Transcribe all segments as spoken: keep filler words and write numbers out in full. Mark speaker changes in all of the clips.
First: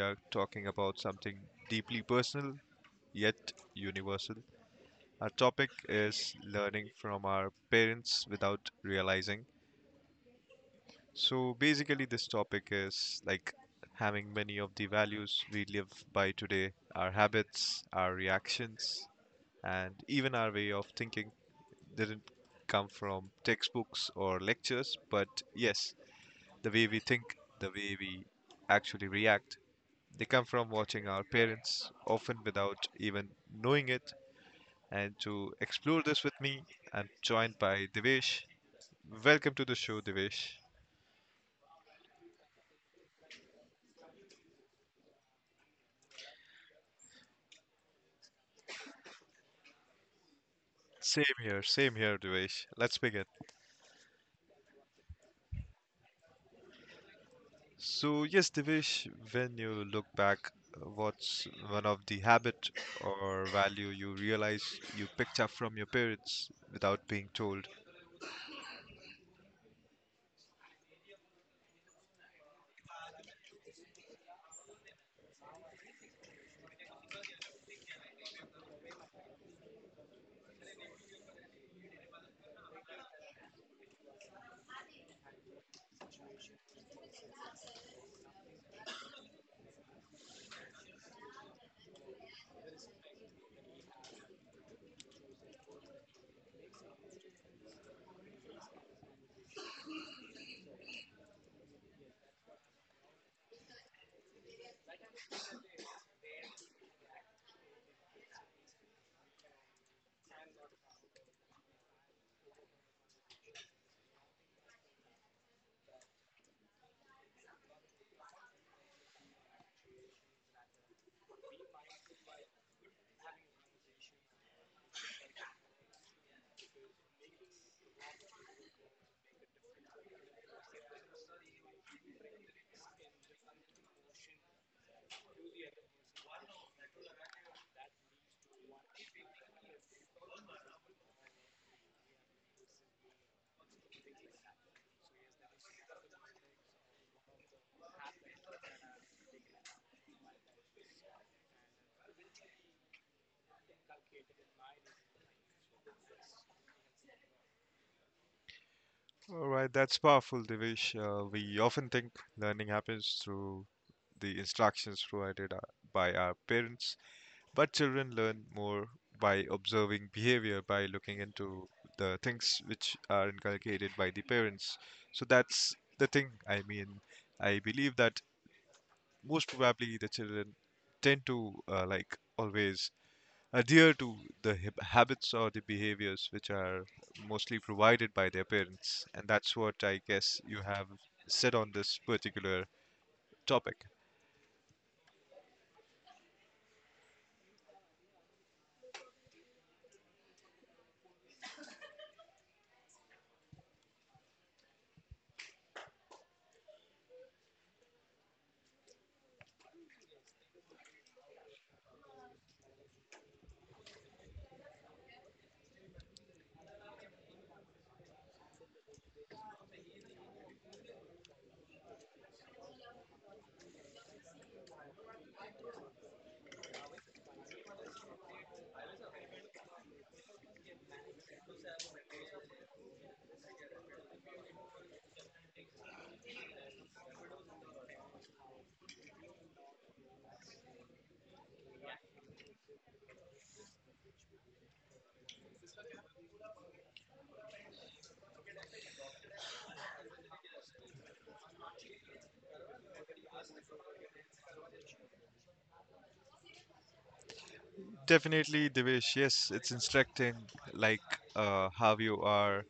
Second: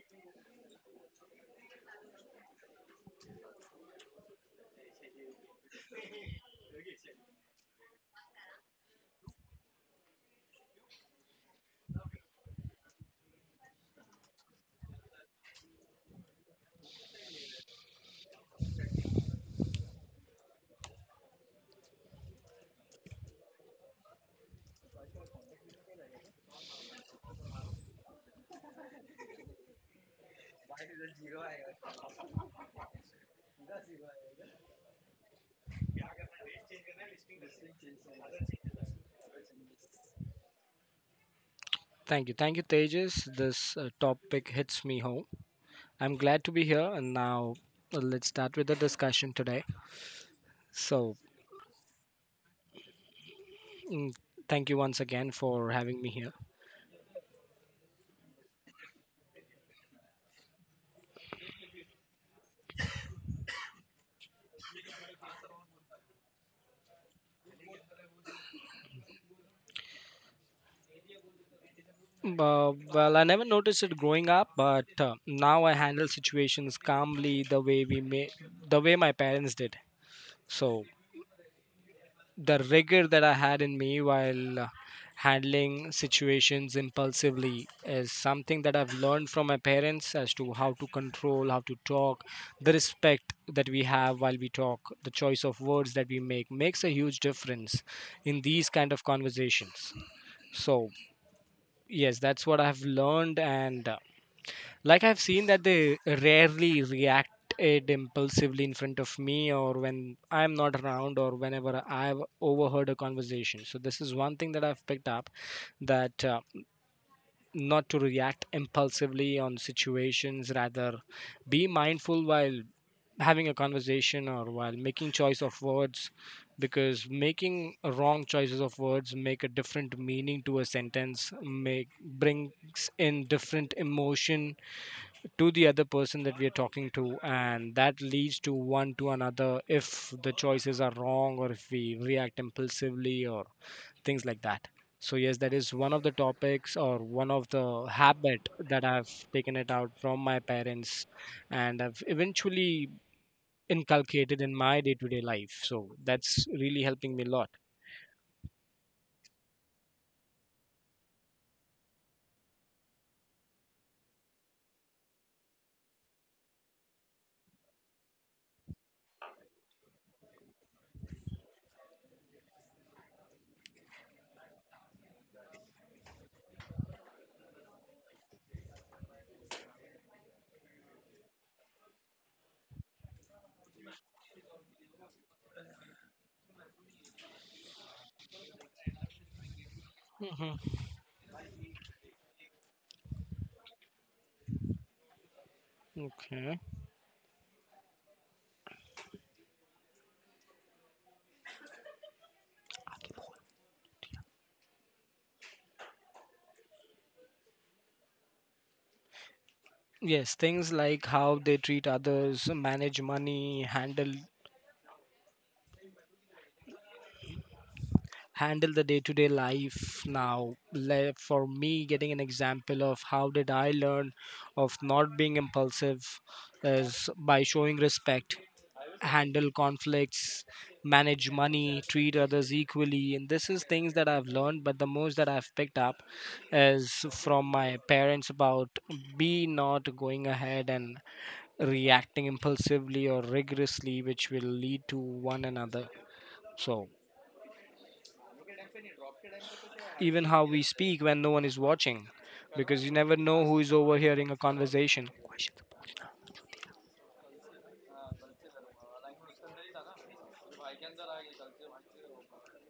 Speaker 1: are talking about something deeply personal yet universal. Our topic is learning from our parents without realizing. So, basically, this topic is like having many of the values we live by today, our habits, our reactions, and even our way of thinking didn't come from textbooks or lectures, but yes, the way we think, the way we actually react. They come from watching our parents, often without even knowing it. And to explore this with me, I'm joined by Devesh. Welcome to the show, Devesh.
Speaker 2: Thank you. Thank you, Tejas. This uh, topic hits me home. I'm glad to be here. And now uh, let's start with the discussion today. So,
Speaker 1: Same here, same here, Devesh. Let's begin.
Speaker 2: mm, thank you once again for having me here.
Speaker 1: So, yes, Devesh, when you look back, what's one of the habit or value you realize you picked up from your parents without being told?
Speaker 2: Mm, Uh, well, I never noticed it growing up, but uh, now I handle situations calmly the way we may, the way my parents did. So the rigor that I had in me while uh, handling situations impulsively is something that I've learned from my parents as to how to control, how to talk, the respect that we have while we talk, the choice of words that we make makes a huge difference in these kind of conversations. So, yes, that's what I've learned and uh, like I've seen that they rarely react it impulsively in front of me or when I'm not around or whenever I've overheard a conversation. So this is one thing that I've picked up that uh, not to react impulsively on situations rather be mindful while having a conversation or while making choice of words, because making wrong choices of words make a different meaning to a sentence make brings in different emotion to the other person that we are talking to, and that leads to one to another if the choices are wrong or if we react impulsively or things like that. So yes, that is one of the topics or one of the habit that I've taken it out from my parents, and I've eventually inculcated in my day-to-day life. So that's really helping me a lot.
Speaker 1: All right, that's powerful, Devish. Uh, we often think learning happens through the instructions provided uh, by our parents, but children learn more by observing behavior, by looking into the things which are inculcated by the parents. So that's the thing. I mean, I believe that most probably the children tend to uh, like always adhere to the hab- habits or the behaviors which are mostly provided by their parents. And that's what I guess
Speaker 2: Hmm.
Speaker 1: you have said on this particular topic.
Speaker 2: Okay. Yes, things like how they treat others, manage money, handle handle the day-to-day life. Now like for me, getting an example of how did I learn of not being impulsive is by showing respect, handle conflicts, manage money, treat others equally. And this is things that I've learned, but the most that I've picked up is from my parents about be not going ahead and reacting impulsively or rigorously which will lead to one another. So even how we speak when no one is watching, because you never know who is overhearing a conversation.
Speaker 1: Definitely, Devesh, yes, it's instructing like uh, how you are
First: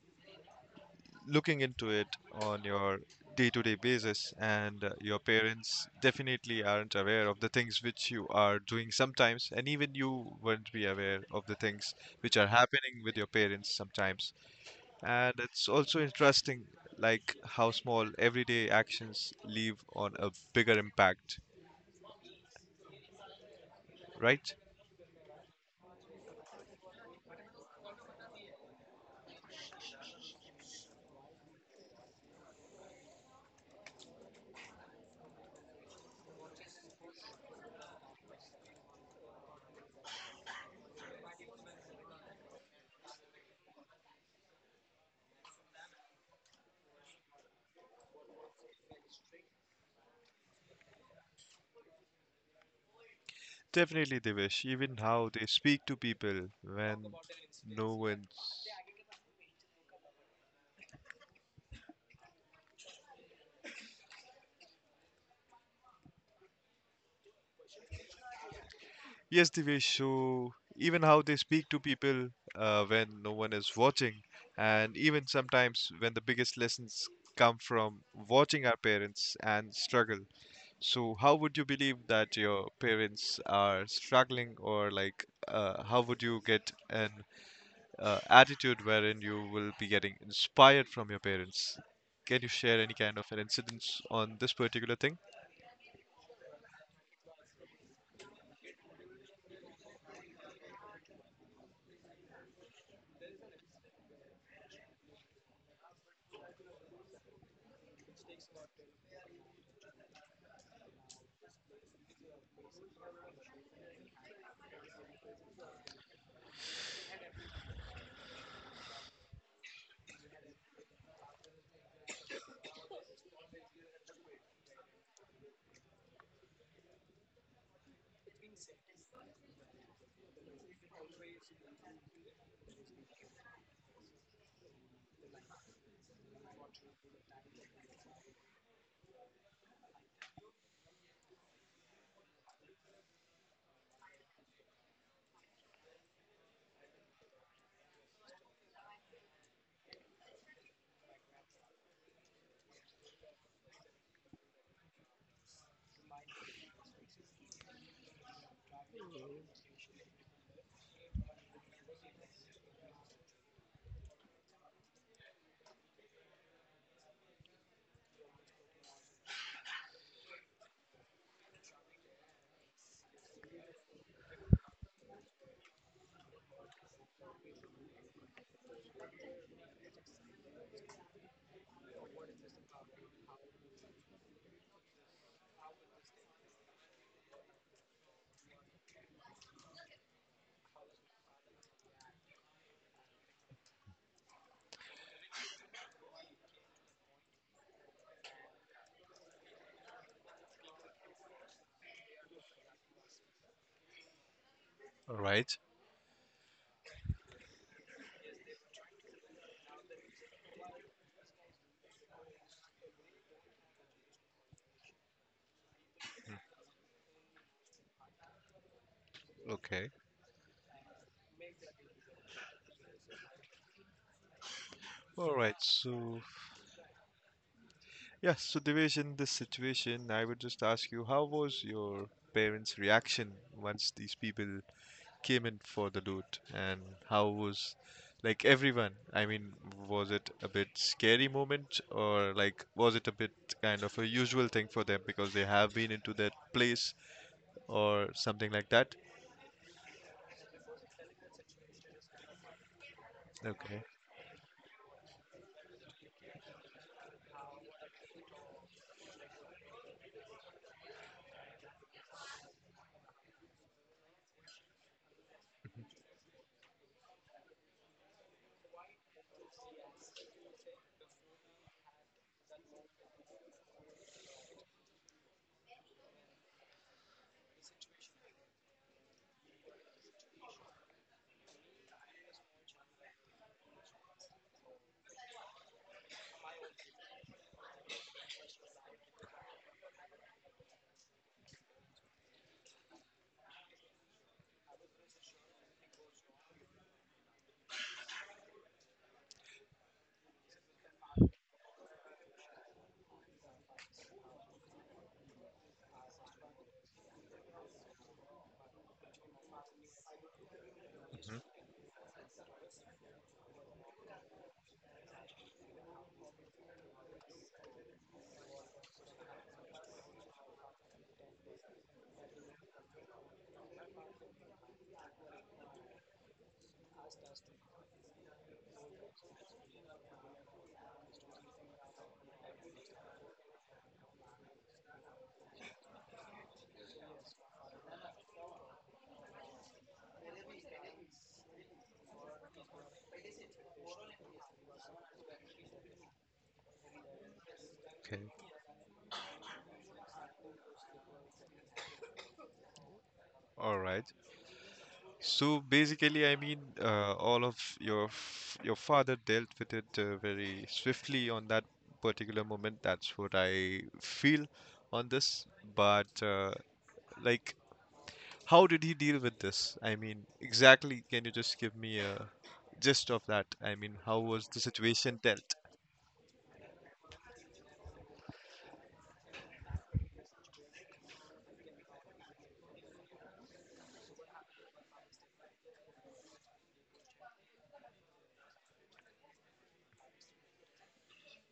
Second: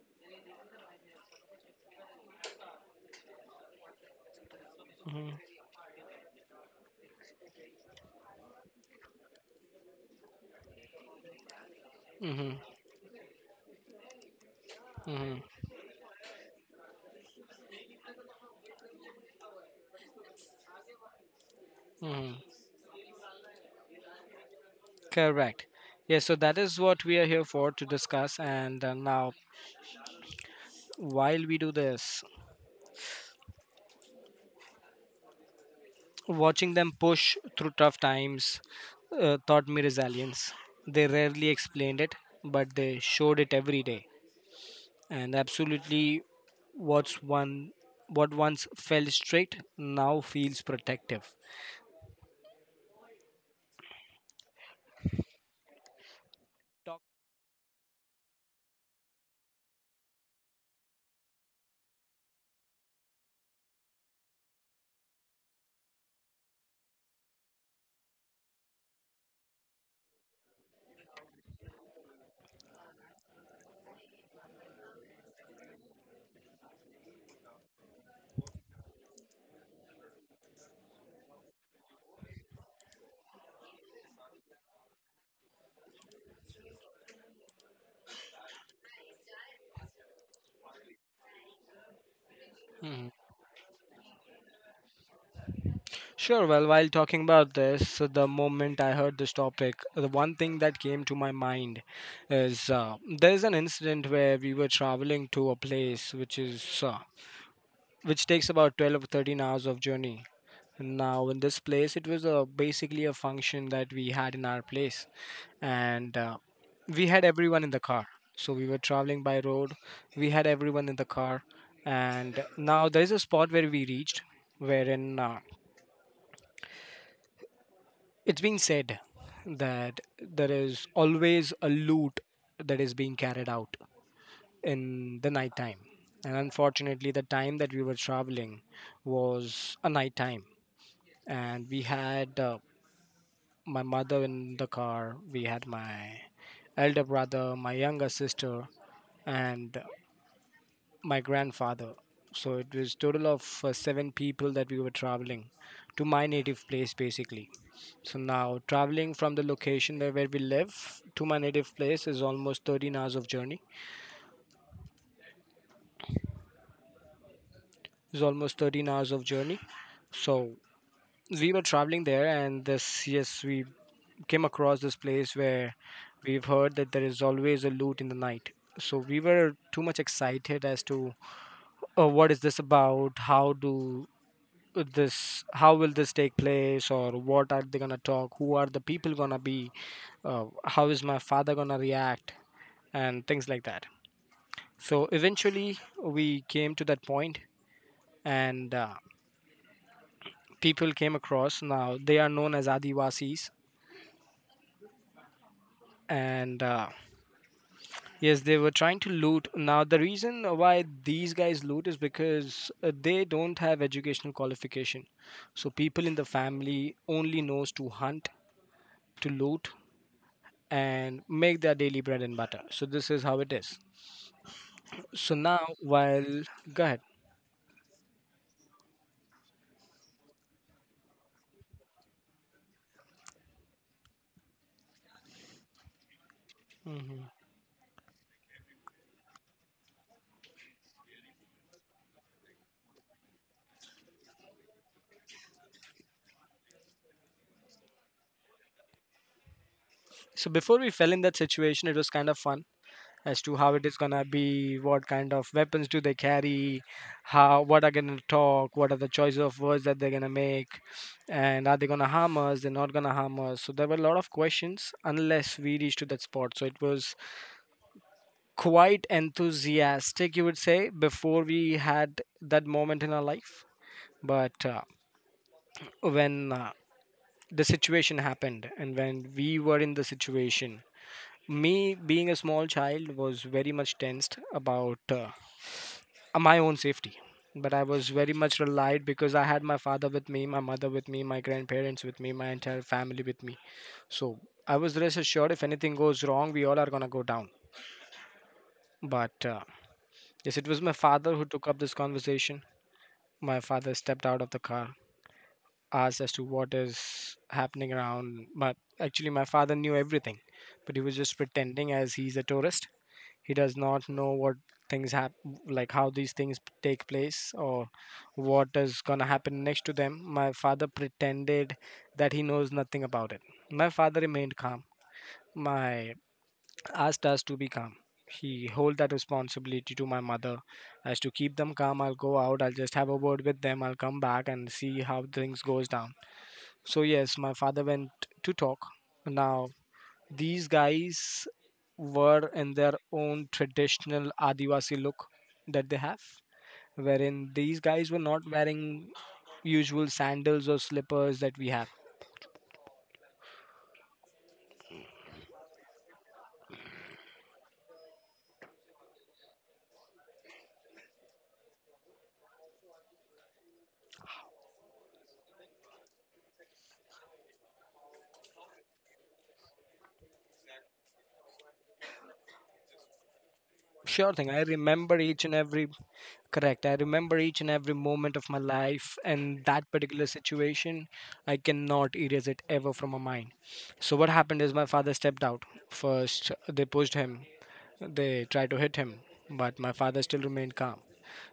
Speaker 1: looking into it on your day to day basis, and uh, your
Speaker 2: Hmm.
Speaker 1: parents definitely aren't aware of the things which you are doing sometimes, and even you wouldn't be aware of the things which are
Speaker 2: Hmm.
Speaker 1: happening with your parents sometimes. And
Speaker 2: Hmm.
Speaker 1: it's also interesting, like how small everyday actions leave on a bigger impact,
Speaker 2: Hmm.
Speaker 1: right?
Speaker 2: Correct. Yes, so that is what we are here for to discuss. And uh, now, while we do this, watching them push through tough times uh, taught me resilience. They rarely explained it, but they showed it every day. And absolutely, what's one what once felt strict now feels protective.
Speaker 1: Definitely, Devish. Even how they speak to people when no one's. Yes, Divesh. So even how they speak to people uh, when no one is watching, and even sometimes when the biggest lessons come from watching our parents and struggle. So how would you believe that your parents are struggling, or like uh, how would you get an uh, attitude wherein you will be getting inspired from your parents? Can you share any
Speaker 2: Mhm.
Speaker 1: kind of an incidence on this particular thing?
Speaker 2: Sure. Well, while talking about this, the moment I heard this topic, the one thing that came to my mind is uh, there's an incident where we were traveling to a place which is uh, which takes about twelve or thirteen hours of journey. Now, in this place, it was a, basically a function that we had in our place, and uh, we had everyone in the car. So we were traveling by road. We had everyone in the car, and now there is a spot where we reached, wherein uh, it's been said that there is always a loot that is being carried out in the night time. And unfortunately, the time that we were traveling was a night time. And we had uh, my mother in the car, we had my elder brother, my younger sister, and my grandfather. So it was total of uh, seven people that we were traveling to my native place, basically. So now traveling from the location that where we live to my native place is almost thirteen hours of journey. Is almost thirteen hours of journey. So we were traveling there, and this, yes, we came across this place where we've heard that there is always a loot in the night. So we were too much excited as to uh, what is this about? How do this how will this take place, or what are they gonna talk, who are the people gonna be, uh, how is my father gonna react, and things like that. So eventually we came to that point, and uh, people came across. Now they are known as adivasis,
Speaker 1: All right.
Speaker 2: and uh, yes, they were trying to loot. Now the reason why these guys loot is because uh, they don't have educational qualification, so people in the family only knows to hunt, to loot,
Speaker 1: Okay.
Speaker 2: and make their daily bread and butter. So this is how it is.
Speaker 1: All
Speaker 2: So
Speaker 1: right.
Speaker 2: now,
Speaker 1: So
Speaker 2: while— go ahead.
Speaker 1: yeah, so Devesh, in this situation, I would just ask you, how was your parents' reaction once these people came in for the loot? And how
Speaker 2: Hmm.
Speaker 1: was, like, everyone? I mean, was it a bit scary moment or, like, was it a bit kind of a usual thing for them because they have been into that place or something like that?
Speaker 2: So before we fell in that situation, it was kind of fun as to how
Speaker 1: Okay.
Speaker 2: it is gonna be, what kind of weapons do they carry, how what are gonna talk, what are the choice of words that they're gonna make, and are they gonna harm us? They're not gonna harm us. So there were a lot of questions unless we reached to that spot. So it was quite enthusiastic, you would say, before we had that moment in our life. But uh, when uh, the situation happened, and when we were in the situation, me being a small child was very much tensed about uh, my own safety. But I was very much relied, because I had my father with me, my mother with me, my grandparents with me, my entire family with me. So I was rest assured, if anything goes wrong, we all are going to go down. But uh, yes, it was my father who took up this conversation. My father stepped out of the car, asked as to what is happening around. But actually, my father knew everything, but he was just
Speaker 1: Hmm.
Speaker 2: pretending as he's a tourist. He does not know what things happen, like how these things take place or what is gonna happen next to them. My father pretended that he knows nothing about it. My father remained calm. My— asked us to be calm. He hold that responsibility to my mother as to keep them calm. I'll go out. I'll just have a word with them. I'll come back and see how things goes down. So yes, my father went to talk. Now these guys were in their own traditional Adivasi look that they have, wherein these guys
Speaker 1: Okay.
Speaker 2: were not wearing usual sandals or slippers that we have.
Speaker 1: All right. So basically, I mean, uh, all of your f- your father dealt with it uh, very swiftly on that particular moment. That's what I feel on this. But uh, like, how did he deal with this? I mean, exactly, can you just give me a gist of that? I mean, how
Speaker 2: Sure
Speaker 1: was
Speaker 2: thing,
Speaker 1: the
Speaker 2: I remember
Speaker 1: situation
Speaker 2: each
Speaker 1: dealt?
Speaker 2: and every Correct. I remember each and every moment of my life and that particular situation. I cannot erase it ever from my mind. So, what happened is my father stepped out. First, they pushed him, they tried to hit him, but my father still remained calm.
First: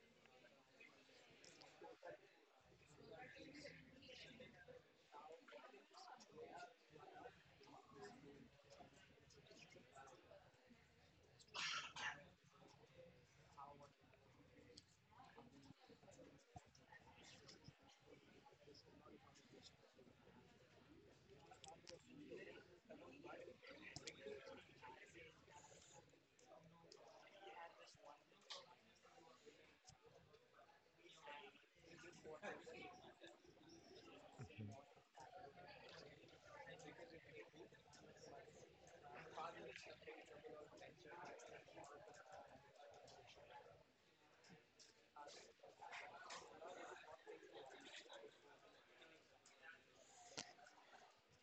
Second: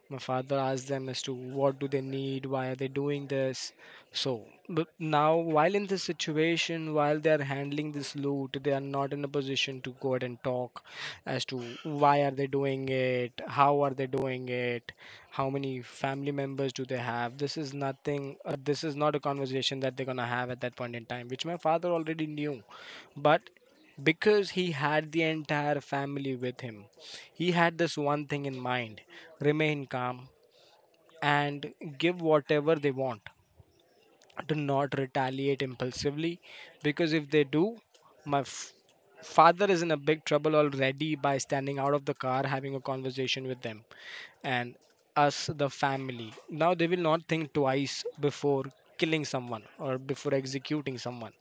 Speaker 2: My father asked them as to what do they need, why are they doing this. So, but now while in this situation, while they are handling this loot, they are not in a position to go ahead and talk as to why are they doing it, how are they doing it, how many family members do they have. This is nothing. Uh, this is not a conversation that they're gonna have at that point in time, which my father already knew, but because he had the entire family with him, he had this one thing in mind: remain calm, and give whatever they want. Do not retaliate impulsively, because if they do, my f- father is in a big trouble already by standing out of the car having a conversation with them, and us the family. Now they will not think twice before killing someone or before executing someone.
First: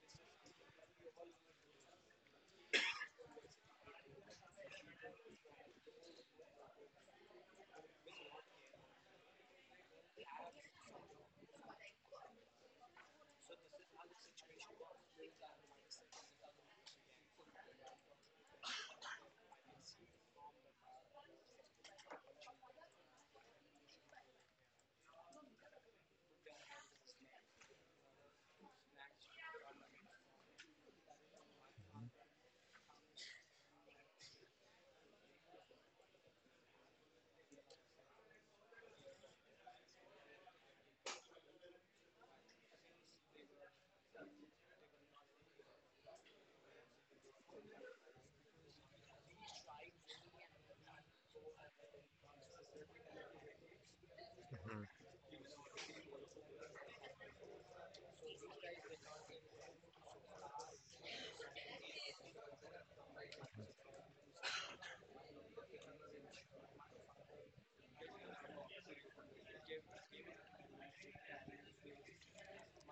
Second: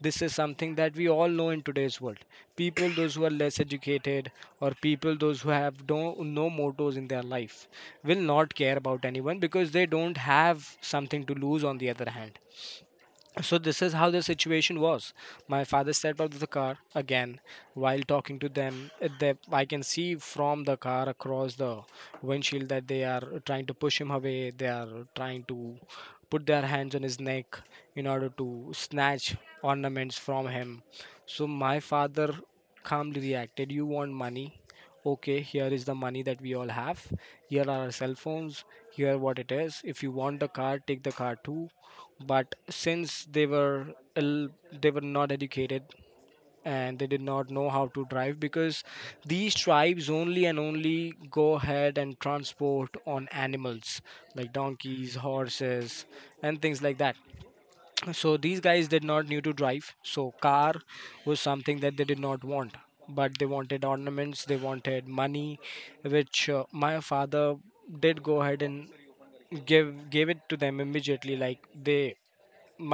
Speaker 2: This is something that we all know in today's world. People those who are less educated, or people those who have no, no mottos in their life, will not care about anyone, because they don't have something to lose on the other hand. So this is how the situation was. My father stepped out of the car again while talking to them. Uh, They— I can see from the car across the windshield that they are trying to push him away. They are trying to put their hands on his neck in order to snatch ornaments from him. So my father calmly reacted, "You want money? Okay, here is the money that we all have. Here are our cell phones. Here what it is." If you want the car, take the car too, but since they were ill, they were not educated, and they did not know how to drive because these tribes only and only go ahead and transport on animals like donkeys, horses, and things like that. So these guys did not need to drive, so car was something that they did not want, but they wanted ornaments, they wanted money, which uh, my father did go ahead and give gave it to them immediately. like they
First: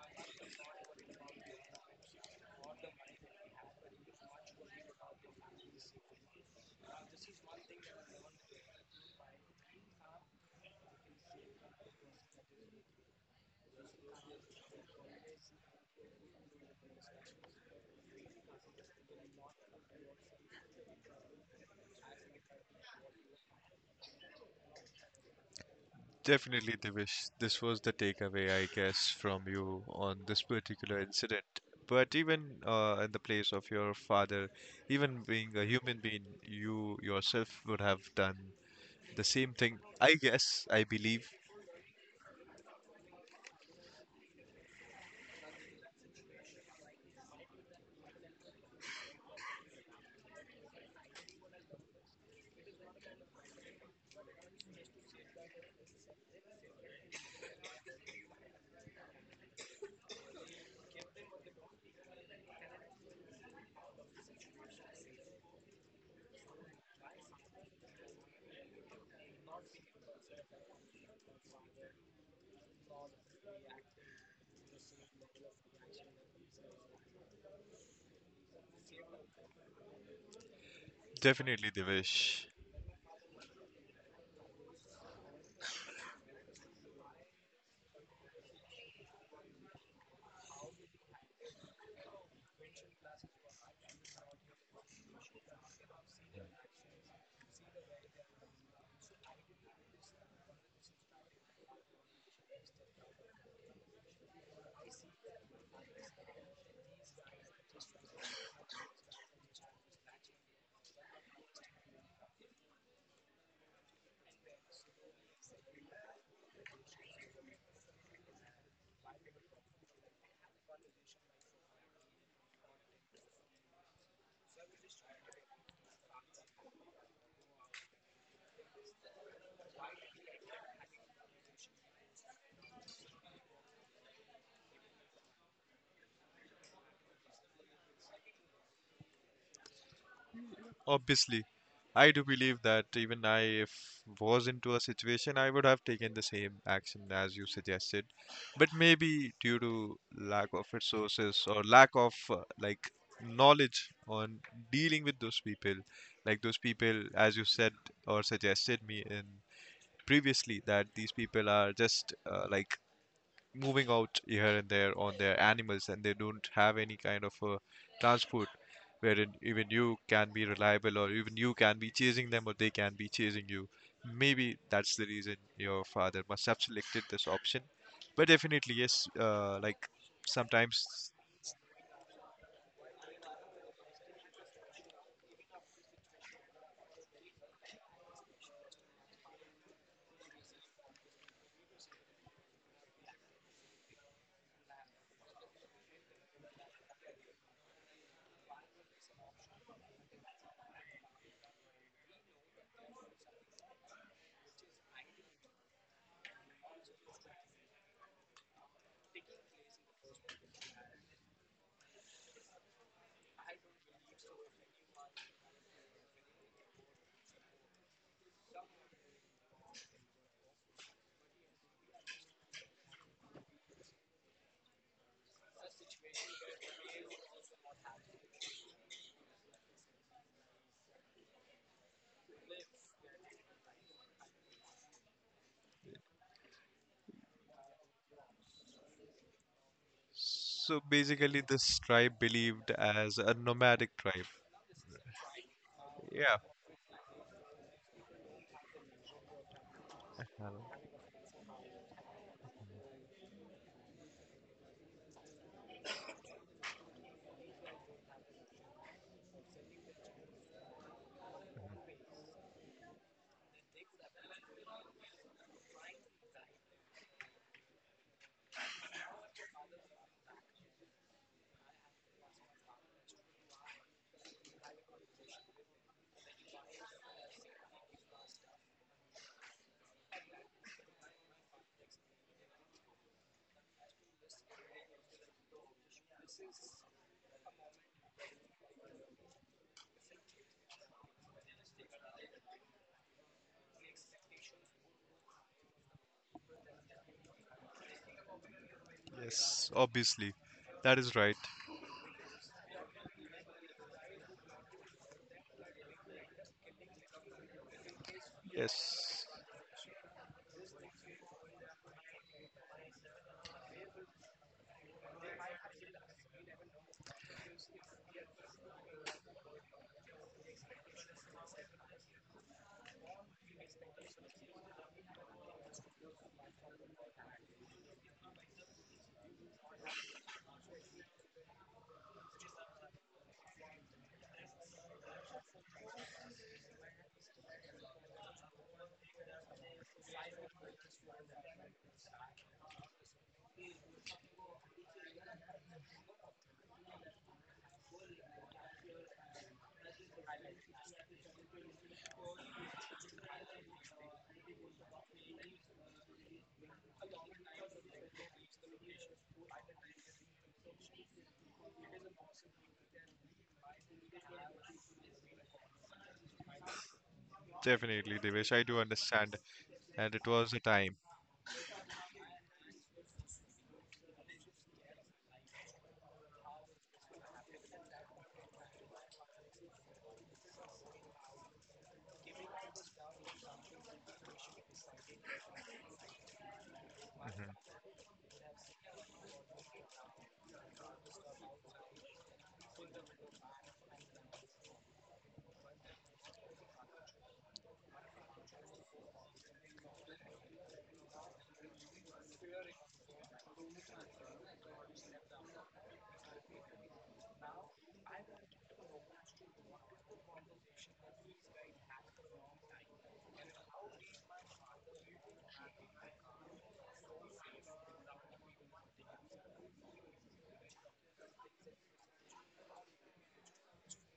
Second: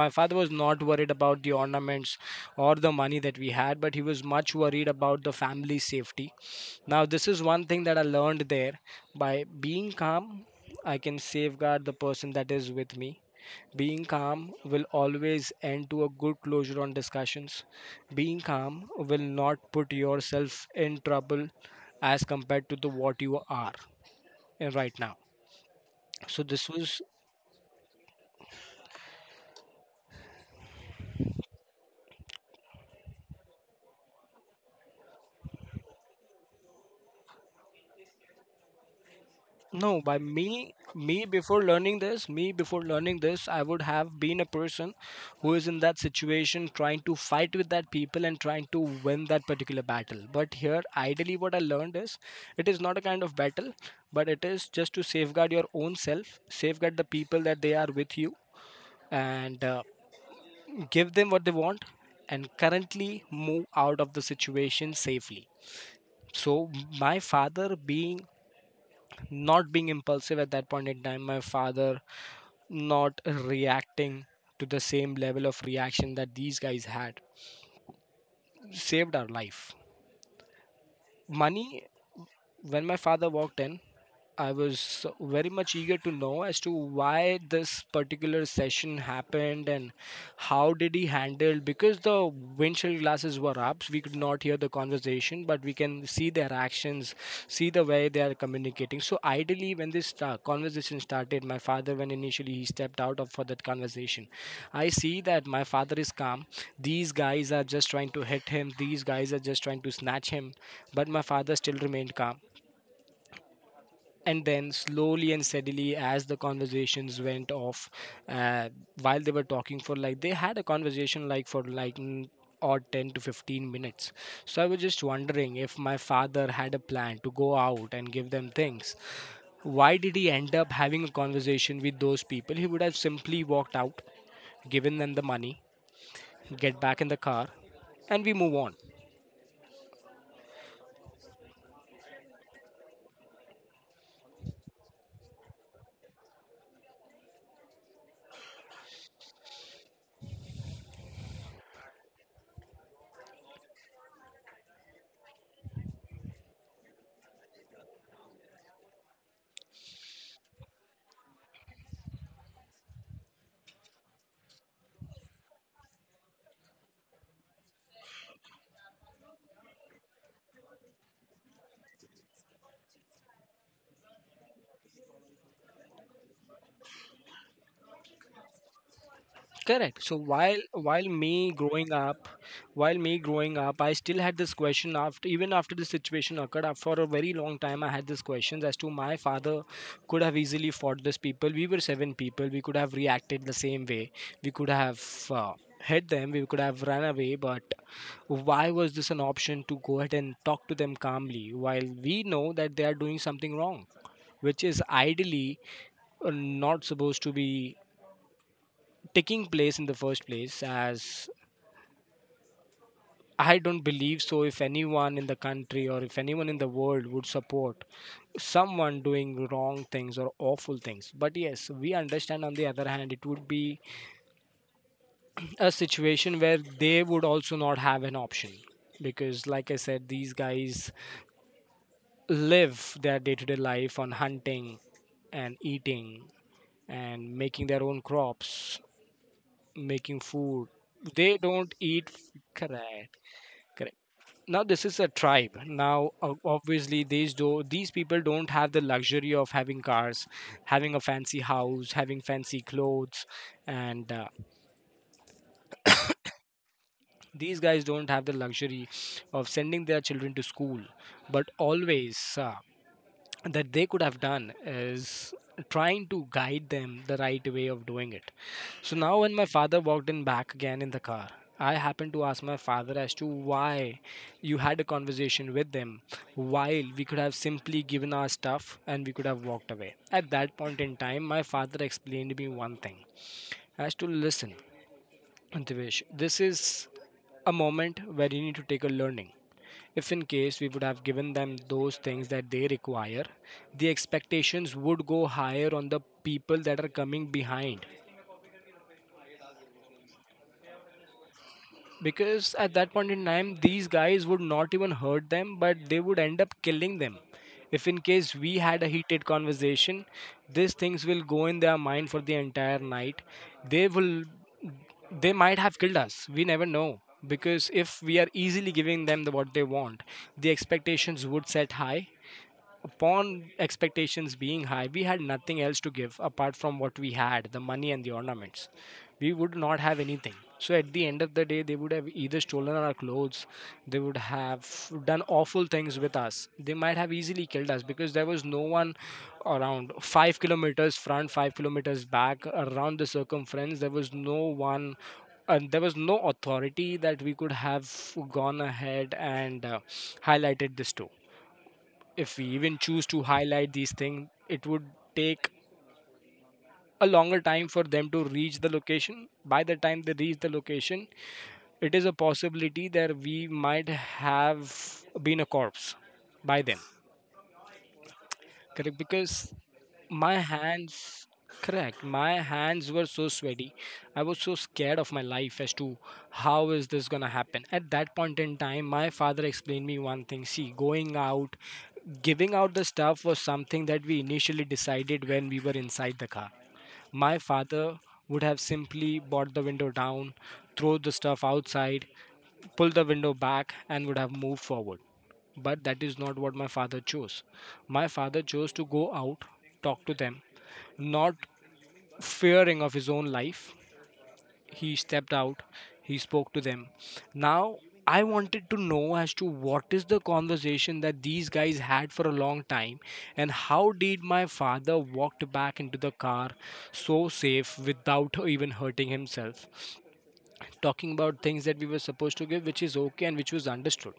Speaker 2: my father was not worried about the ornaments or the money that we had, but he was much worried about the family safety. Now, this is one thing that I learned there. By being calm, I can safeguard the person that is with me. Being calm will always end to a good closure on discussions. Being calm will not put yourself in trouble as compared to the what you are in right now. So this
Speaker 1: Definitely,
Speaker 2: was.
Speaker 1: Divish. This was the takeaway, I guess, from you on this particular incident. But even uh, in the place of your father, even being a human being, you yourself would have done the same thing,
Speaker 2: No,
Speaker 1: I
Speaker 2: by
Speaker 1: guess,
Speaker 2: me,
Speaker 1: I believe.
Speaker 2: me before learning this, me before learning this, I would have been a person who is in that situation trying to fight with that people and trying to win that particular battle. But here, ideally, what I learned is it is not a kind of battle, but it is just to safeguard your own self, safeguard the people that they are with you, and uh, give them what they want, and currently move out of the situation safely. So, my father being not being impulsive at that point in time, my father not reacting to the same level of reaction that these guys had, saved our life.
Speaker 1: Definitely,
Speaker 2: Money.
Speaker 1: Divish.
Speaker 2: When my father walked in, I was very much eager to know as to why this particular session happened and how did he handle, because the windshield glasses were up, we could not hear the conversation, but we can see their actions, see the way they are communicating. So ideally, when this sta- conversation started, my father, when initially he stepped out of for that conversation, I see that my father is calm. These guys are just trying to hit him, these guys are just trying to snatch him, but my father still remained calm. And then slowly and steadily, as the conversations went off, uh, while they were talking for like, they had a conversation like for like, mm, or ten to fifteen minutes. So I was just wondering, if my father had a plan to go out and give them things, why did he end up having a conversation with those people? He would have simply walked out, given them the money, get back in the car, and we move on.
Speaker 1: Obviously, I do believe that even I, if was into a situation, I would have taken the same action as you suggested, but maybe due to lack of resources or lack of uh, like knowledge on dealing with those people, like those people, as you said or suggested me in previously, that these people are just uh, like moving out here and there on their animals and they don't have any kind of uh, transport wherein even you can be reliable or even you can be chasing them or they can be chasing you. Maybe that's the reason your father must have selected this option. But definitely, yes, uh, like
Speaker 2: Correct. So while
Speaker 1: sometimes.
Speaker 2: while me growing up, while me growing up, I still had this question after even after the situation occurred. uh, For a very long time, I had this question as to my father could have easily fought these people. We were seven people. We could have reacted the same way. We could have uh, hit them. We could have run away. But why was this an option to go ahead and talk to them calmly, while we know that they are doing something wrong, which is ideally uh, not supposed to be taking place in the first place, as I don't believe so if anyone in the country or if anyone in the world would support someone doing wrong things or awful things. But yes, we understand, on the other hand it would be a situation where they would also not have an option, because like I said, these guys live their day-to-day life on hunting and eating and making their own crops, making food.
Speaker 1: So
Speaker 2: They
Speaker 1: basically,
Speaker 2: don't
Speaker 1: this
Speaker 2: eat.
Speaker 1: tribe believed
Speaker 2: Correct.
Speaker 1: as a nomadic tribe.
Speaker 2: Now, this is a tribe. Now,
Speaker 1: Yeah.
Speaker 2: o- obviously, these do these people don't have the luxury of having cars, having a fancy house, having fancy clothes. And uh, these guys don't have the luxury of sending their children to school, but always uh, that they could have done is trying to guide them the right way of doing it. So now, when my father walked in back again in the car, I happened to ask my father as to why you had a conversation with them, while we could have simply given our stuff and we could have walked away. At that point in time, my father explained to me one thing, as to listen, Divesh, this is a moment where you need to take a learning. If in case we would have given them those things that they require, the expectations would go higher on the people that are coming behind.
Speaker 1: Yes, obviously. That is right.
Speaker 2: Because at that point in time, these guys would not even hurt them, but they would end up killing them. If in case we had a
Speaker 1: Yes,
Speaker 2: heated conversation, these things will go in their mind for the entire night. They will, they might have killed us. We never know. Because if we are easily giving them the, what they want, the expectations would set high. Upon expectations being high, we had nothing else to give apart from what we had, the money and the ornaments. We would not have anything. So at the end of the day, they would have either stolen our clothes, they would have done awful things with us. They might have easily killed us, because there was no one around five kilometers front, five kilometers back, around the circumference. There was no one, and there was no authority that we could have gone ahead and uh, highlighted this to. If we even choose to highlight these things, it would take a longer time for them to reach the location. By the time they reach the location, it is a possibility that we might have been a corpse by then.
Speaker 1: definitely, Devesh. I do
Speaker 2: Correct?
Speaker 1: understand
Speaker 2: Because
Speaker 1: and it
Speaker 2: my
Speaker 1: was a time.
Speaker 2: hands, correct. My hands were so sweaty. I was so scared of my life as to how is this gonna happen. At that point in time, my father explained me one thing. See, going out, giving out the stuff was something that we initially decided when we were inside the car. My
Speaker 1: Mhm.
Speaker 2: father would have simply brought the window down, throw the stuff outside, pull the window back, and would have moved forward. But that is not what my father chose. My father chose to go out, talk to them, not fearing of his own life. He stepped out, he spoke to them. Now, I wanted to know as to what is the conversation that these guys had for a long time, and how did my father walked back into the car so safe without even hurting himself, talking about things that we were supposed to give, which is okay and which was understood.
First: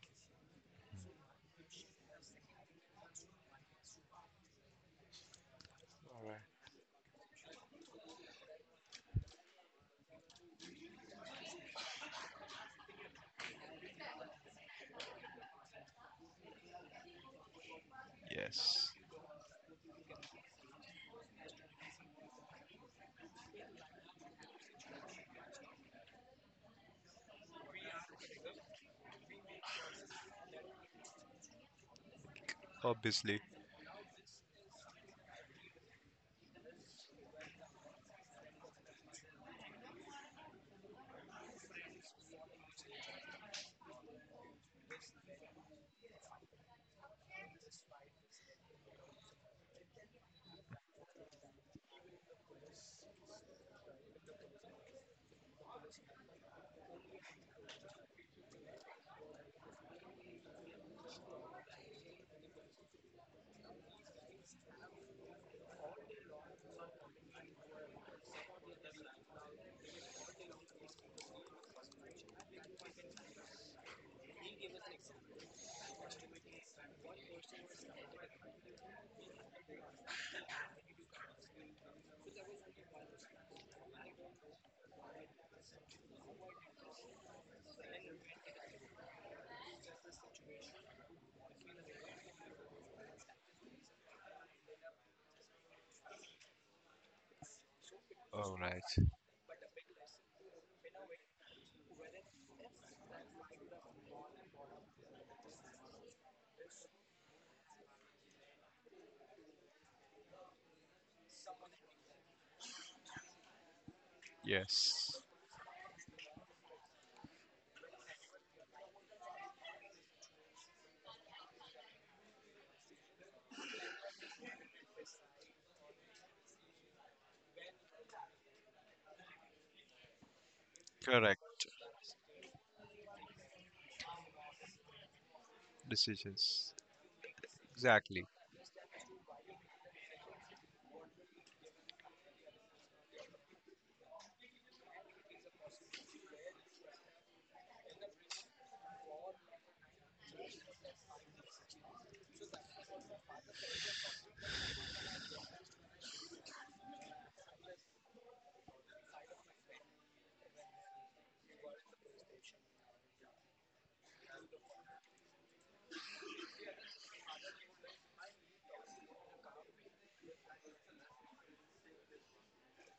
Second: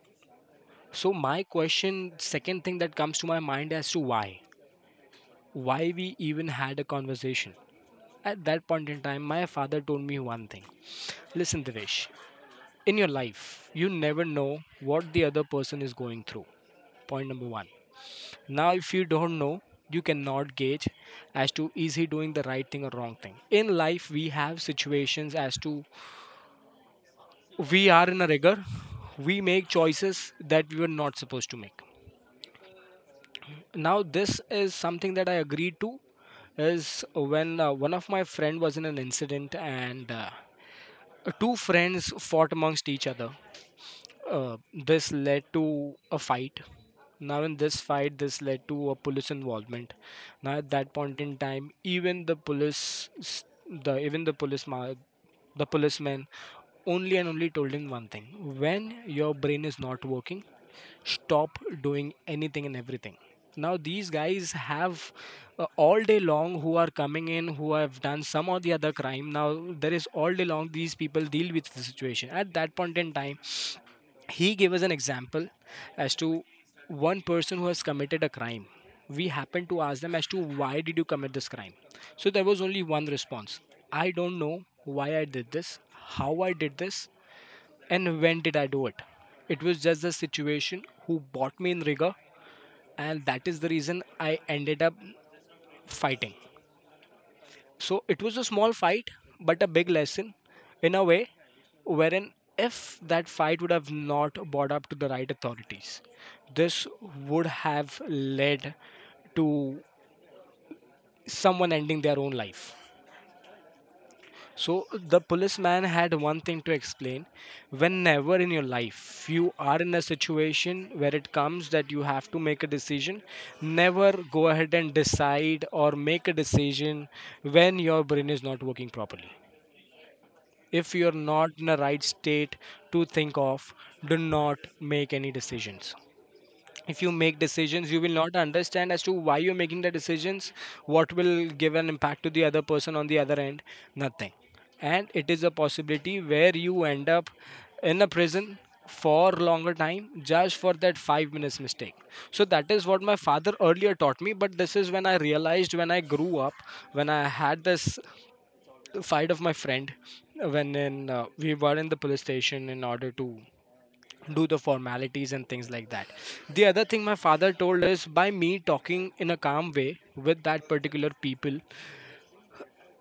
Speaker 2: So my question, second thing that comes to my mind, as to why why we
Speaker 1: All right.
Speaker 2: even had a conversation. At that point in time, my father told me one thing. Listen, Devesh, in your life, you never know what the other person is going through. Point number one. Now,
Speaker 1: Yes,
Speaker 2: if you don't know, you cannot gauge as to is he doing the right thing or wrong thing. In life, we have situations as to we are in a rigor, we make choices that we were not supposed to make.
Speaker 1: obviously.
Speaker 2: Now, this is something that I agreed to, is when uh, one of my friend was in an incident, and uh, two friends fought amongst each other. Uh, this led to a fight. Now, in this fight, this led to a police involvement. Now, at that point in time, even the police, s- the even the police, ma- the policeman only and only told him one thing: when your brain is not working, stop doing anything and everything. Now, these guys have, uh, all day long who are coming in, who have done some or the other crime. Now, there is all day long these people deal with the situation. At that point in time, he gave us an example as to one person who has committed a crime. We happened to ask them as to why did you commit this crime. So there was only one response: I don't know why I did this, how I did this, and when did I do it. It was just the situation who brought me in rigor, and that is the reason I ended up fighting. So it was a
Speaker 1: All
Speaker 2: small
Speaker 1: right.
Speaker 2: fight, but a big lesson, in a way, wherein if that fight would have not brought up to the right authorities, this would have led to someone ending their own life. So the
Speaker 1: Yes,
Speaker 2: policeman had one thing to explain. Whenever in your life you are in a situation where it comes that you have to make a decision, never go ahead and decide or make a decision when your brain is not working properly. If you're
Speaker 1: correct
Speaker 2: not in a right state to think of, do not make any decisions.
Speaker 1: decisions.
Speaker 2: If you make decisions, you will
Speaker 1: Exactly,
Speaker 2: not understand as to why you're making the decisions, what will give an impact to the other person on the other end, nothing. And it is a possibility where you end up in a prison for longer time just for that five minutes mistake. So that is what my father earlier taught me, but this is when I realized when I grew up, when I had this fight of my friend, when in uh, we were in the police station in order to do the formalities and things like that. The other thing my father told is by me talking in a calm way with that particular people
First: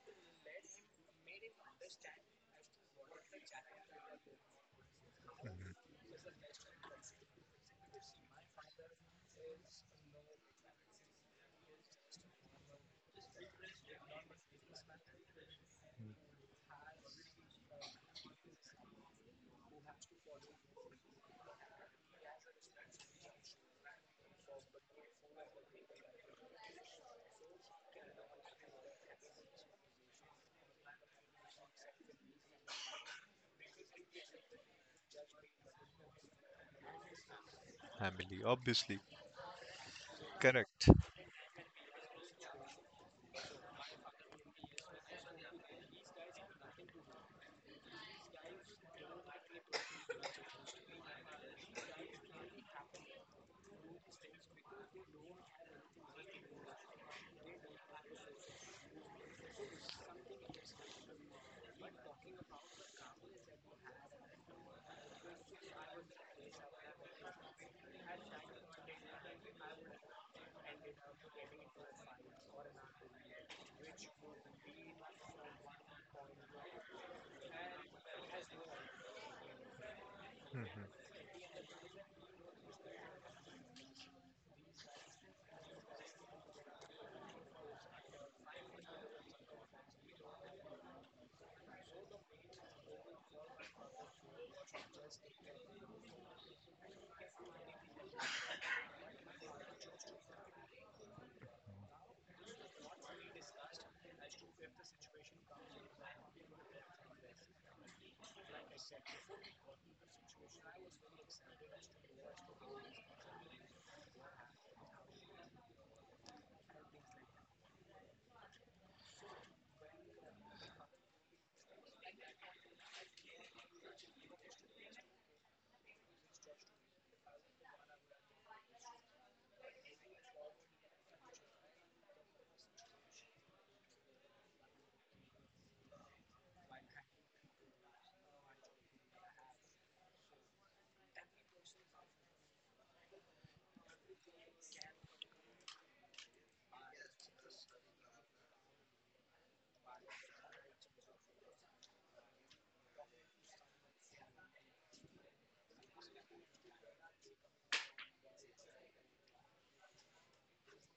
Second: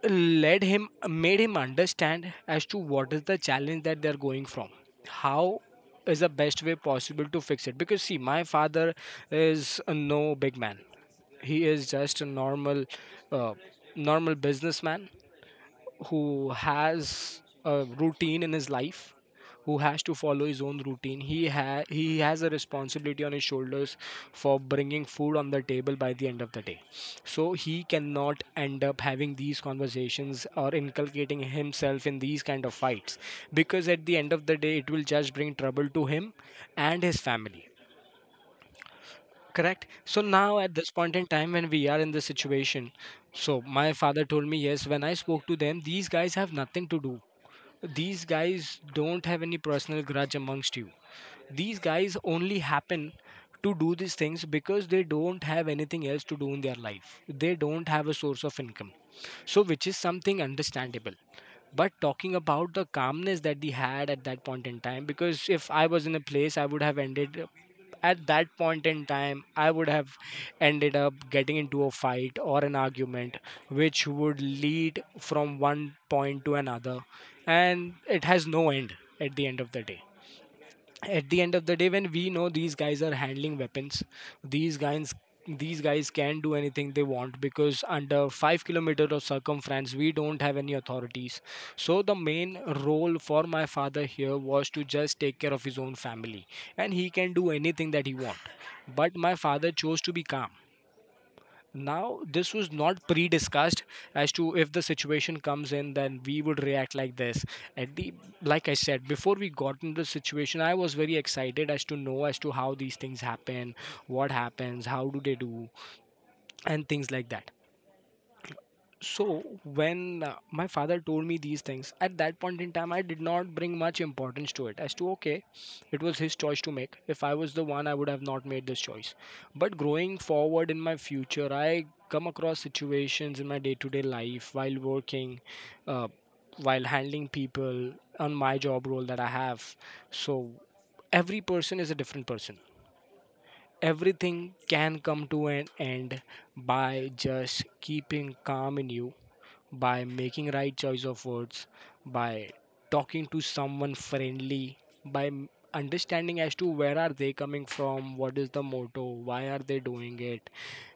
Speaker 2: led him, made him understand as to what is the challenge that they're going from, how is the best way possible to fix it. Because see, my father is no big man, he is just a normal uh, normal businessman who has a routine in his life, who has to follow his own routine. He ha- he has a responsibility on his shoulders for bringing food on the table by the end of the day. So he cannot end up having these conversations or inculcating himself in these kind of fights, because at the end of the day it will just bring trouble to him and his family.
Speaker 1: family. Obviously,
Speaker 2: Correct. So now at
Speaker 1: correct.
Speaker 2: this point in time, when we are in this situation, so my father told me, yes, when I spoke to them, these guys have nothing to do, these guys don't have any personal grudge amongst you, these guys only happen to do these things because they don't have anything else to do in their life. They don't have a source of income. So, which is something understandable. But talking about the calmness that they had at that point in time, because if I was in a place, I would have ended up- at that point in time, I would have ended up getting into a fight or an argument, which would lead from one point to another, and it has no end at the end of the day.
Speaker 1: Mhm.
Speaker 2: At the end of the day, when we know these guys are handling weapons, these guys, these guys can do anything they want, because under five kilometer of circumference we don't have any authorities. So the main role for my father here was to just take care of his own family, and he can do anything that he want. But my father chose to be calm. Now this was not pre-discussed as to if the situation comes in then we would react like this. At the, like I said, before we got into the situation, I was very excited as to know as to how these things happen, what happens, how do they do, and things like that. So when uh, my father told me these things at that point in time, I did not bring much importance to it, as to okay, it was his choice to make. If I was the one, I would have not made this choice. But growing forward in my future, I come across situations in my day to day life while working, uh, while handling people on my job role that I have. So every person is a different person. Everything can come to an end by just keeping calm in you, by making right choice of words, by talking to someone friendly, by m- understanding as to where are they coming from, what is the motto, why are they doing it,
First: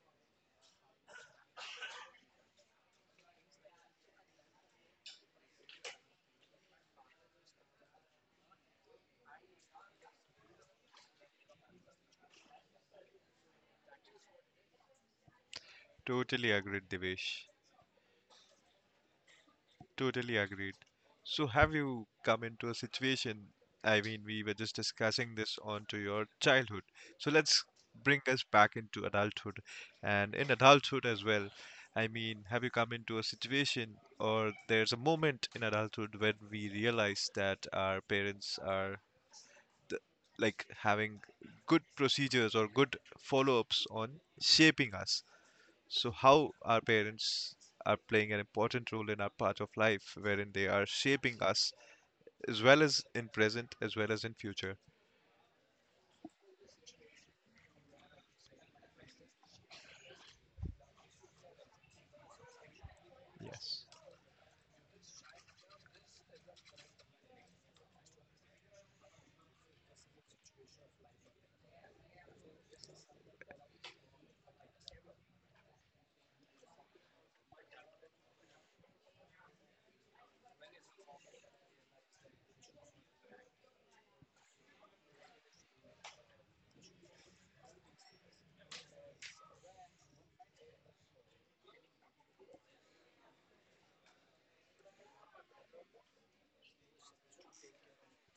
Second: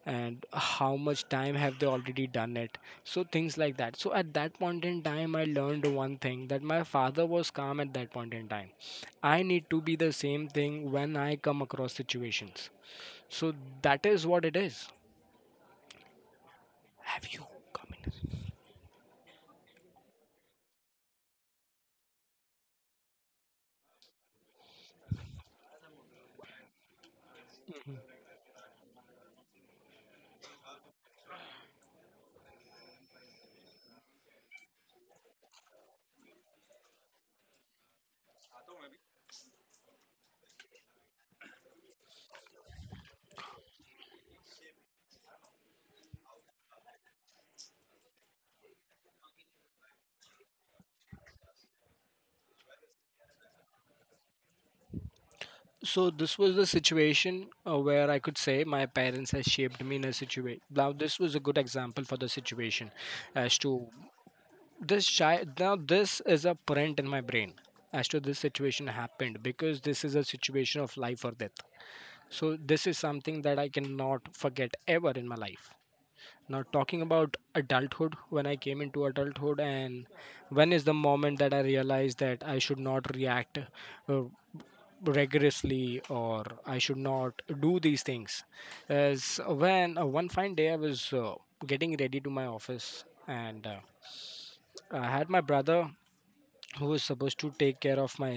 Speaker 2: and how much time have they already done it. So things like that. So at that point in time, I learned one thing, that my father was calm at that point in time. I need to be the same thing when I come across situations. So that is what it is.
Speaker 1: Totally agreed,
Speaker 2: Have you
Speaker 1: Devesh.
Speaker 2: come in?
Speaker 1: Totally agreed. So, have you come into a situation? I mean, we were just discussing this onto your childhood. So, let's bring us back into adulthood and in adulthood as well. I mean, have you come into a situation or there's a moment in adulthood when we realize that our parents are th- like having good procedures or good follow ups on shaping us? So, how our parents are playing an important role in our part of life, wherein they are shaping us as well as in present as well as in future.
Speaker 2: So this was the situation uh, where I could say my parents has shaped me in a situation. Now this was a good example for the situation, as to
Speaker 1: Yes.
Speaker 2: this child, now this is a print in my brain as to this situation happened, because this is a situation of life or death. So this is something that I cannot forget ever in my life. Now talking about adulthood, when I came into adulthood, and when is the moment that I realized that I should not react uh, rigorously, or I should not do these things, as when uh, one fine day I was uh, getting ready to my office, and uh, I had my brother who was supposed to take care of my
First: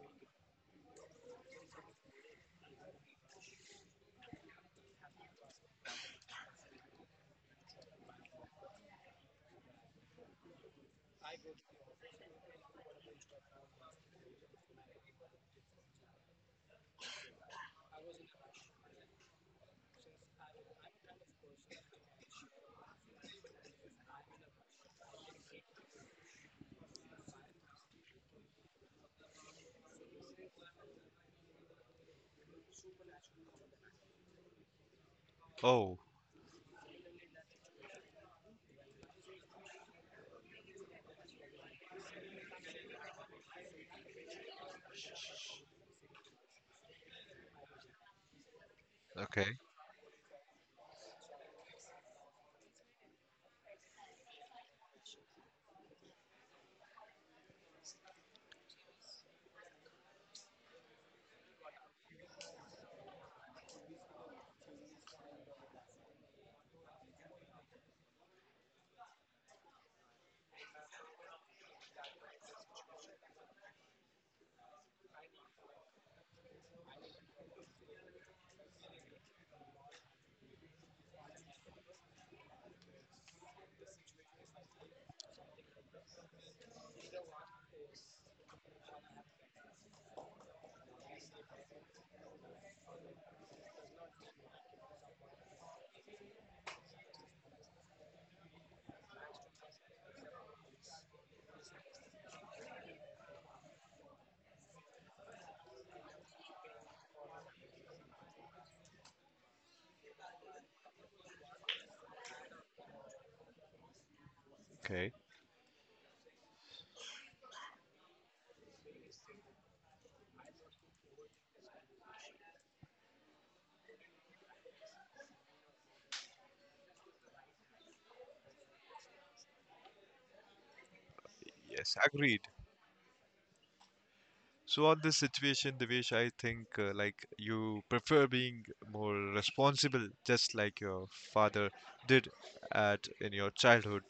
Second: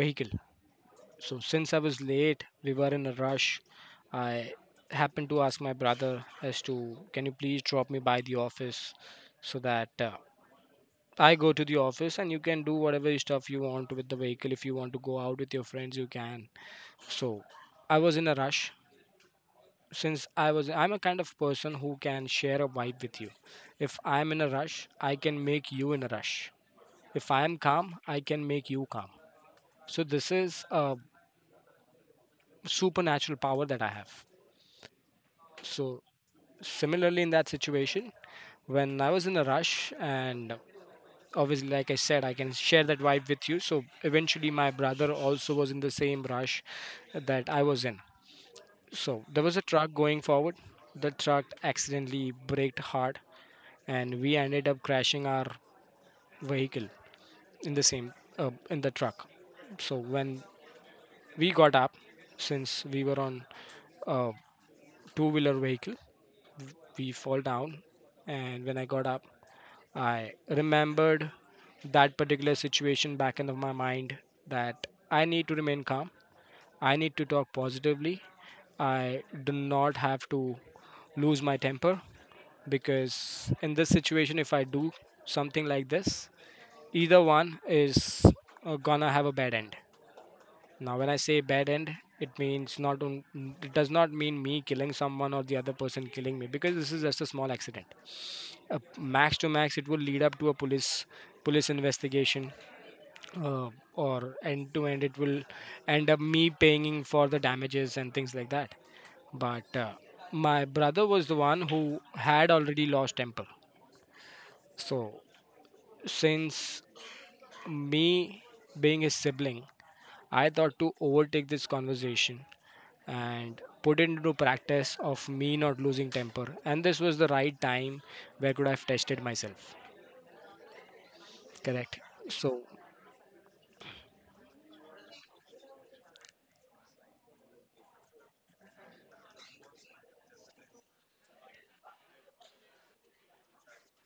Speaker 2: vehicle. So since I was late, we were in a rush. I happened to ask my brother as to can you please drop me by the office, so that uh, I go to the office and you can do whatever stuff you want with the vehicle. If you want to go out with your friends, you can. So I was in a rush. Since I was, I'm a kind of person who can share a vibe with you. If I'm in a rush, I can make you in a rush. If I am calm, I can make you calm. So this is a supernatural power that I have.
Speaker 1: Oh,
Speaker 2: So similarly, in that situation, when I was in a rush and obviously like I said, I can share that vibe with you. So eventually my brother also was in the same rush that I was in. So there
Speaker 1: okay.
Speaker 2: was a truck going forward. The truck accidentally braked hard and we ended up crashing our vehicle in the same uh, in the truck. So when we got up, since we were on a two wheeler vehicle, we fall down, and when I got up, I remembered that particular situation back in my mind, that I need to remain calm, I need to talk positively. I do not have to lose my temper, because in this situation, if I do something like this, either one is uh, gonna have a bad end. Now when I say bad end, it means not on, it does not mean me killing someone or the other person killing me, because this is just a small accident. Uh, max to max it will lead up to a police police investigation, uh, or end to end it will end up me paying for the damages and things like that. But uh, my brother was the one who had already lost temper.
Speaker 1: Okay.
Speaker 2: So since me being his sibling, I thought to overtake this conversation and put it into practice of me not losing temper. And this was the right time where I could have tested myself.
Speaker 1: Yes,
Speaker 2: Correct.
Speaker 1: agreed.
Speaker 2: So,
Speaker 1: So on this situation, Devesh, I think uh, like you prefer being more responsible, just like your father did at in your childhood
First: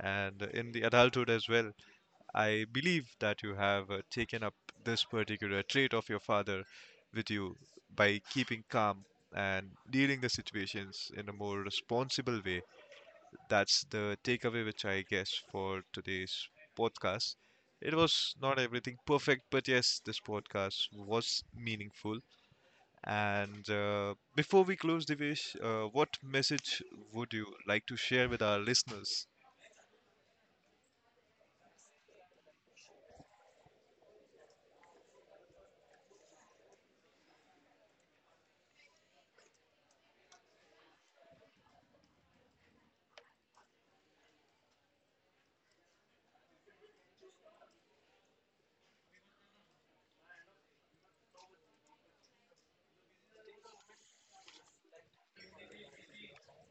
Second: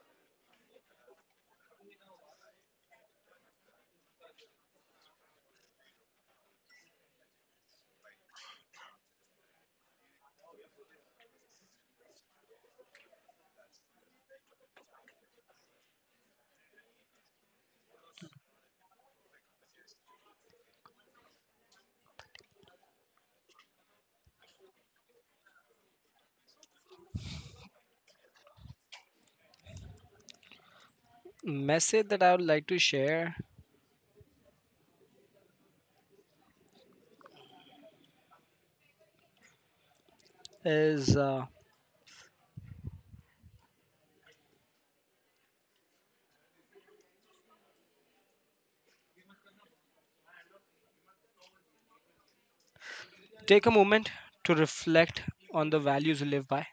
Speaker 1: and in the adulthood as well. I believe that you have uh, taken up this particular trait of your father with you by keeping calm and dealing the situations in a more responsible way. That's the takeaway which I guess for today's podcast. It was not everything perfect, but yes, this podcast was meaningful. And uh, before we close, Divesh, uh, what message would you like to share with our listeners?
Speaker 2: message that I would like to share is uh, take a moment to reflect on the values you live by.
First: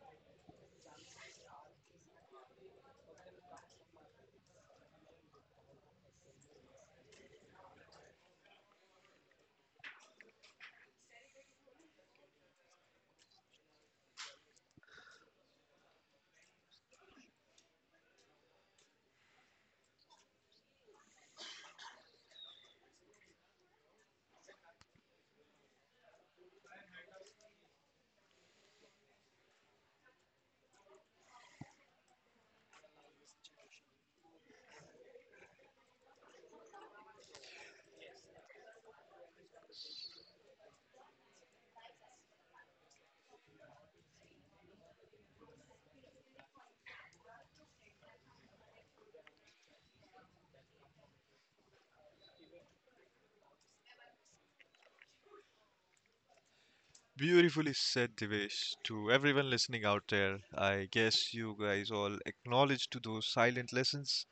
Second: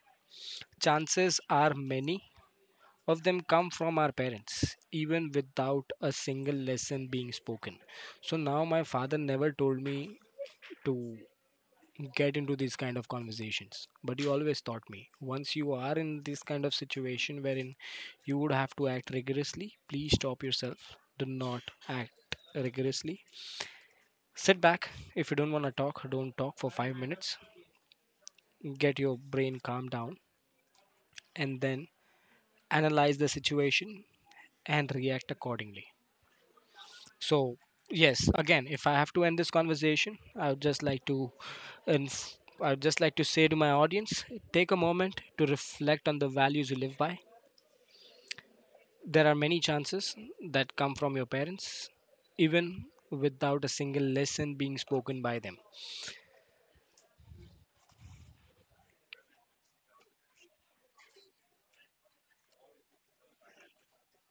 Speaker 2: Chances are many of them come from our parents, even without a single lesson being spoken. So now my father never told me to get into these kind of conversations, but you always taught me once you are in this kind of situation wherein you would have to act rigorously, please stop yourself, do not act rigorously, sit back, if you don't want to talk, don't talk for five minutes, get your brain calmed down, and then analyze the situation and react accordingly. So, yes, again, if I have to end this conversation, I would just like to inf- I would just like to say to my audience, take a moment to reflect on the values you live by. There are many chances that come from your parents, even without a single lesson being spoken by them.
Speaker 1: Beautifully said, Devesh. To everyone listening out there, I guess you guys all acknowledge to those silent lessons.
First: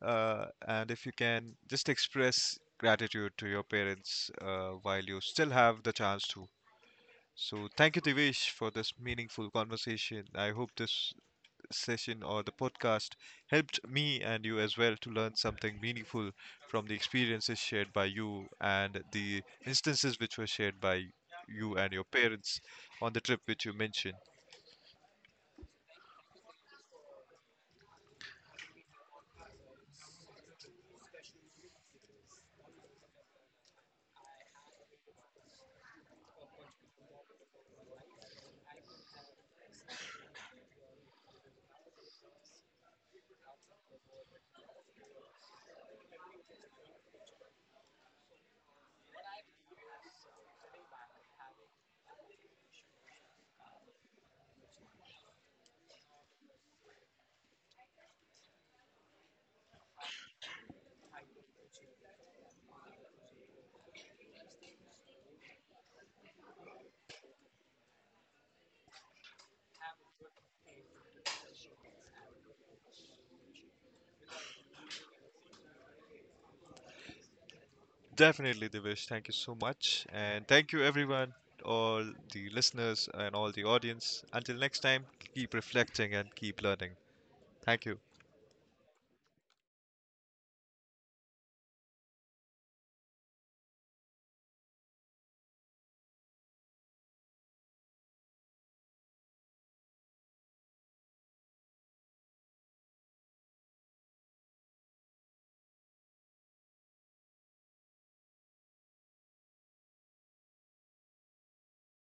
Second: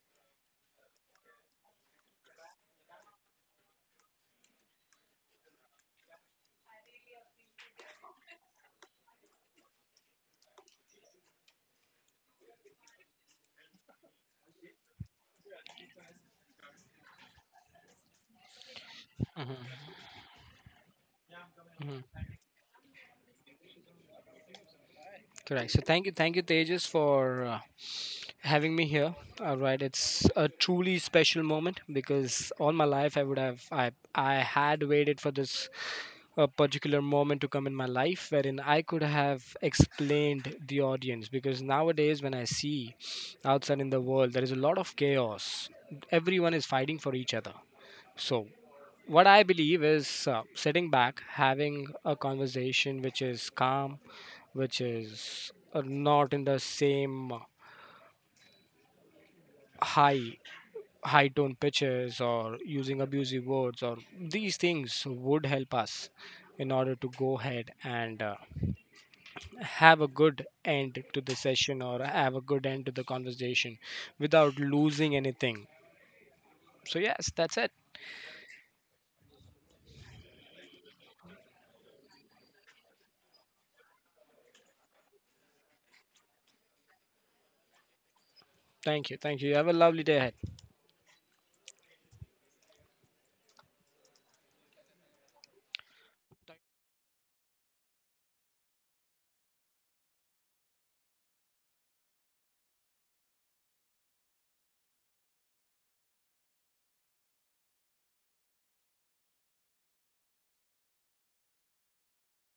Speaker 1: Uh, and if you can, just express gratitude to your parents uh, while you still have the chance to. So, thank you, Devesh, for this meaningful conversation. I hope this session or the podcast helped me and you as well to learn something meaningful from the experiences shared by you and the
Speaker 2: Mm-hmm.
Speaker 1: instances which were shared by you and your
Speaker 2: Hmm.
Speaker 1: parents on the trip which you mentioned.
Speaker 2: Correct. So thank you, thank you, Tejas, for uh, having me here. All right, it's a truly special moment because all my life I would have I I had waited for this a particular moment to come in my life wherein I could have explained the audience, because nowadays when I see outside in the world there is a lot of chaos, everyone is fighting for each other. So what I believe is uh, sitting back having a conversation which is calm, which is uh, not in the same high high tone pitches or using abusive words or these things would help us in order to go ahead and uh, have a good end to the session or have a good end to the conversation without losing anything. So, yes, that's it.
Speaker 1: Definitely, Divish. Thank you so much. And thank you, everyone, all the listeners and all the audience. Until next time, keep reflecting and keep learning. Thank you.
Speaker 2: Thank you. Thank you. Have a lovely day ahead.